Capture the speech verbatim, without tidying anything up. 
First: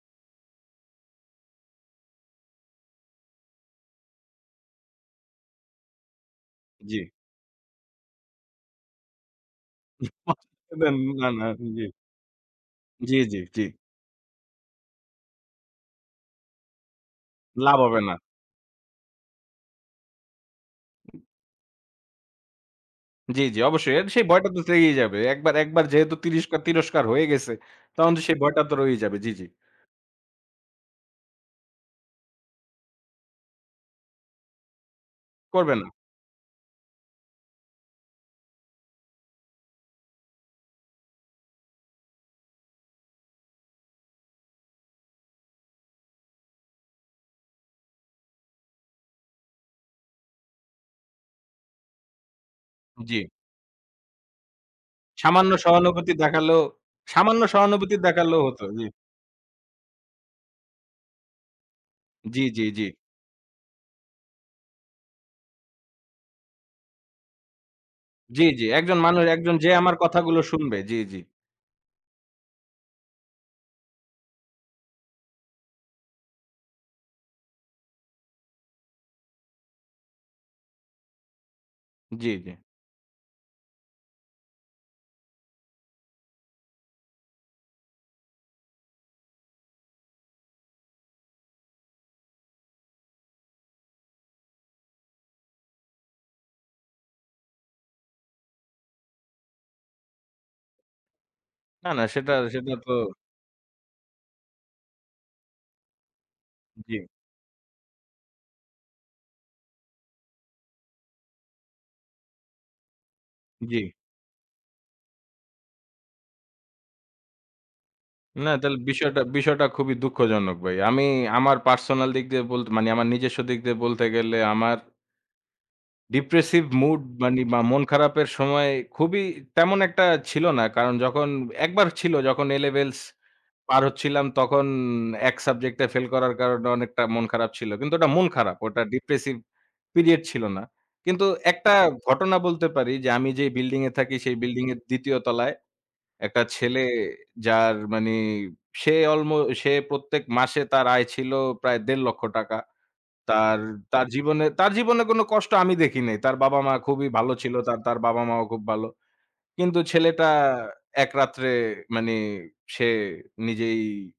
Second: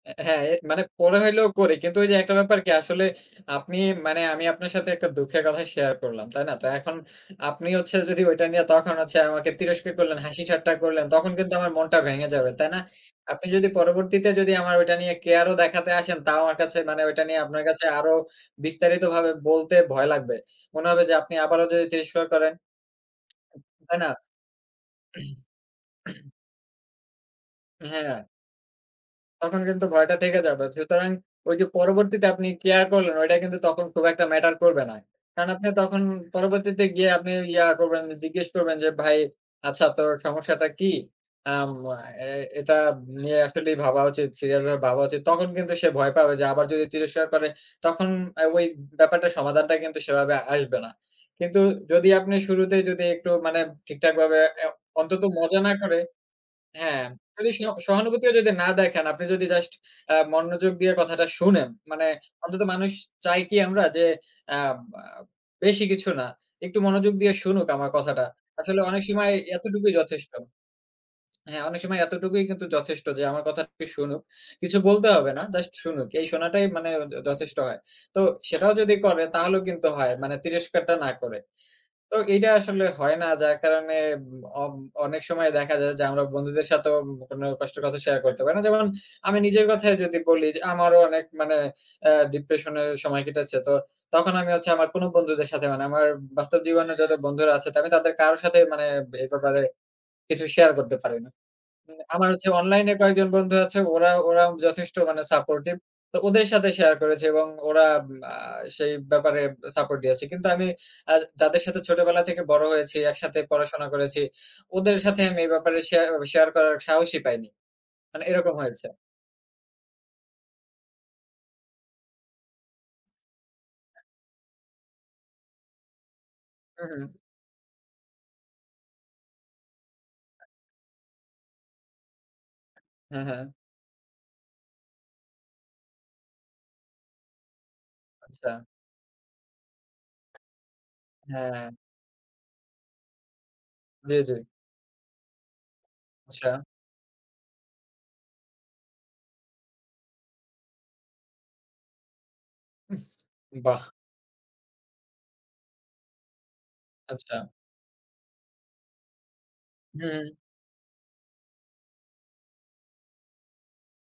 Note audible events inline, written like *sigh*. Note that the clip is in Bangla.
এ্যা হ্যাঁ, মানে ফোনে হইলেও করে। কিন্তু ঐযে, একটা ব্যাপার কি আসলে আপনি মানে আমি আপনার সাথে একটা দুঃখের কথা শেয়ার করলাম, তাই না? তা এখন জ্বী। আপনি হচ্ছে যদি ওইটা নিয়ে তখন হচ্ছে আমাকে তিরস্কার করলেন, *chuckles* হাসিঠাট্টা না, করলেন। না তখন না, কিন্তু আমার জ্বী। মনটা ভেঙে যাবে, তাই না? জ্বী, জ্বী, আপনি জ্বী। যদি পরবর্তীতে যদি আমার ওইটা নিয়ে কেয়ার ও দেখাতে আসেন। তাও আমার কাছে মানে ওইটা নিয়ে, আপনার লাভ কাছে হবে আরও না। বিস্তারিতভাবে বলতে ভয় লাগবে। মনে হবে যে আপনি আবারও যদি তিরস্কার করেন। জ্বী, জ্বী, অবশ্যই। তাই এর না? সেই ভয়টা তো থেকেই যাবে। একবার একবার যেহেতু *clears throat* তিরস্কার তিরস্কার হয়ে গেছে। তখন তো হ্যাঁ, সেই ভয়টা তো রয়েই যাবে। জ্বী, জ্বী। তখন কিন্তু ভয়টা থেকে যাবে। সুতরাং ঐ যে পরবর্তীতে আপনি কেয়ার করলেন। ওইটা কিন্তু তখন খুব একটা ম্যাটার করবে না। কারণ আপনি করবে না। তখন পরবর্তীতে গিয়ে আপনি ইয়া করবেন, জিজ্ঞেস করবেন যে, "ভাই, আচ্ছা তোর সমস্যাটা কি?" আম আ এ এটা নিয়ে আসলে ভাবা উচিত, সিরিয়াস ভাবে ভাবা উচিত। তখন কিন্তু সে ভয় পাবে। যে আবার যদি তিরস্কার করে। তখন ওই ব্যাপারটার সমাধানটা কিন্তু সেভাবে আসবে না। কিন্তু যদি আপনি শুরুতেই যদি জ্বী। একটু মানে ঠিকঠাকভাবে এ্যা অ অন্তত সামান্য মজা না করে সহানুভূতি দেখালেও হ্যাঁ, সামান্য যদি সিও স সহানুভূতি সহানুভুতিও দেখালেও যদি হতো। না জ্বী। দেখান। আপনি যদি জাস্ট এ্যা মনোযোগ দিয়ে কথাটা শোনেন। মানে জ্বী, অন্তত জ্বী, জ্বী। মানুষ চাই কি আমরা? যে, আম এ বেশি কিছু না, একটু মনোযোগ দিয়ে শুনুক আমার কথাটা। জ্বী, জ্বী। আসলে একজন অনেক মানুষ, সিমায় একজন যে এতটুকুই আমার যথেষ্ট। কথাগুলো শুনবে। জ্বী, জ্বী। হ্যাঁ, অনেক সময় এতটুকুই কিন্তু যথেষ্ট যে আমার কথাটি শুনুক। কিছু বলতে হবে না, জাস্ট শুনুক। এই শোনাটাই মানে য যথেষ্ট হয়। তো সেটাও যদি করে তাহলেও কিন্তু হয়, মানে তিরস্কারটা না করে। তো জ্বী, এইটা জ্বী। আসলে হয় না। যার কারণে অব অনেক সময় দেখা যায়, যে আমরা বন্ধুদের সাথেও কোন কষ্টর কথা শেয়ার করতে পারি না। যেমন আমি নিজের কথাই যদি বলি, যে আমারও অনেক মানে এ্যা ডিপ্রেশন এর সময় কেটেছে। তো তখন আমি হচ্ছে আমার কোন বন্ধুদের সাথে মানে আমার বাস্তব জীবনের যারা বন্ধুরা আছে। তা আমি তাদের কারো সাথে মানে এ ব্যাপারে কিছু শেয়ার করতে পারি না। না, না, আমার সেটা হচ্ছে সেটা অনলাইন তো। এ কয়েকজন বন্ধু আছে ওরা ওরা যথেষ্ট মানে সাপোর্টিভ। তো ওদের সাথে শেয়ার জ্বী। করেছি এবং ওরা আব আ সেই ব্যাপারে সাপোর্ট দিয়েছে। কিন্তু আমি আ যাদের সাথে ছোটবেলা থেকে বড় হয়েছি, একসাথে পড়াশোনা জ্বী। করেছি। ওদের সাথে আমি এ ব্যাপারে শেয়া শেয়ার করার সাহসই পাইনি। মানে না এরকম তাহলে হয়েছে। বিষয়টা বিষয়টা খুবই দুঃখজনক ভাই। আমি আমার পার্সোনাল দিক দিয়ে বলতে মানি আমার নিজস্ব দিক দিয়ে হ্যাঁ। বলতে গেলে, আমার ডিপ্রেসিভ হু, মুড হু। মানে বা মন খারাপের সময় খুবই তেমন একটা ছিল না। কারণ যখন, একবার ছিল, যখন এ লেভেলস হ্যাঁ, হ্যাঁ। পার হচ্ছিলাম। তখন এক সাবজেক্ট এ ফেল করার কারণে অনেকটা মন খারাপ ছিল। কিন্তু ওটা মন আচ্ছা। খারাপ, ওটা ডিপ্রেসিভ পিরিয়ড ছিল না। কিন্তু হ্যাঁ। একটা ঘটনা বলতে পারি, যে আমি যে বিল্ডিং এ থাকি। বুঝেছি। সেই বিল্ডিং এর দ্বিতীয় তলায় একটা আচ্ছা। ছেলে যার মানে সে অল্ম সে প্রত্যেক মাসে তার আয় ছিল প্রায় দেড় লক্ষ টাকা। উফ তার বাহ! তার জীবনে তার জীবনে কোন কষ্ট আমি দেখি নাই। তার বাবা-মা খুবই ভালো আচ্ছা। ছিল। তার তার বাবা-মাও খুব ভালো। কিন্তু হুম। ছেলেটা এক রাত্রে মানি সে নিজেই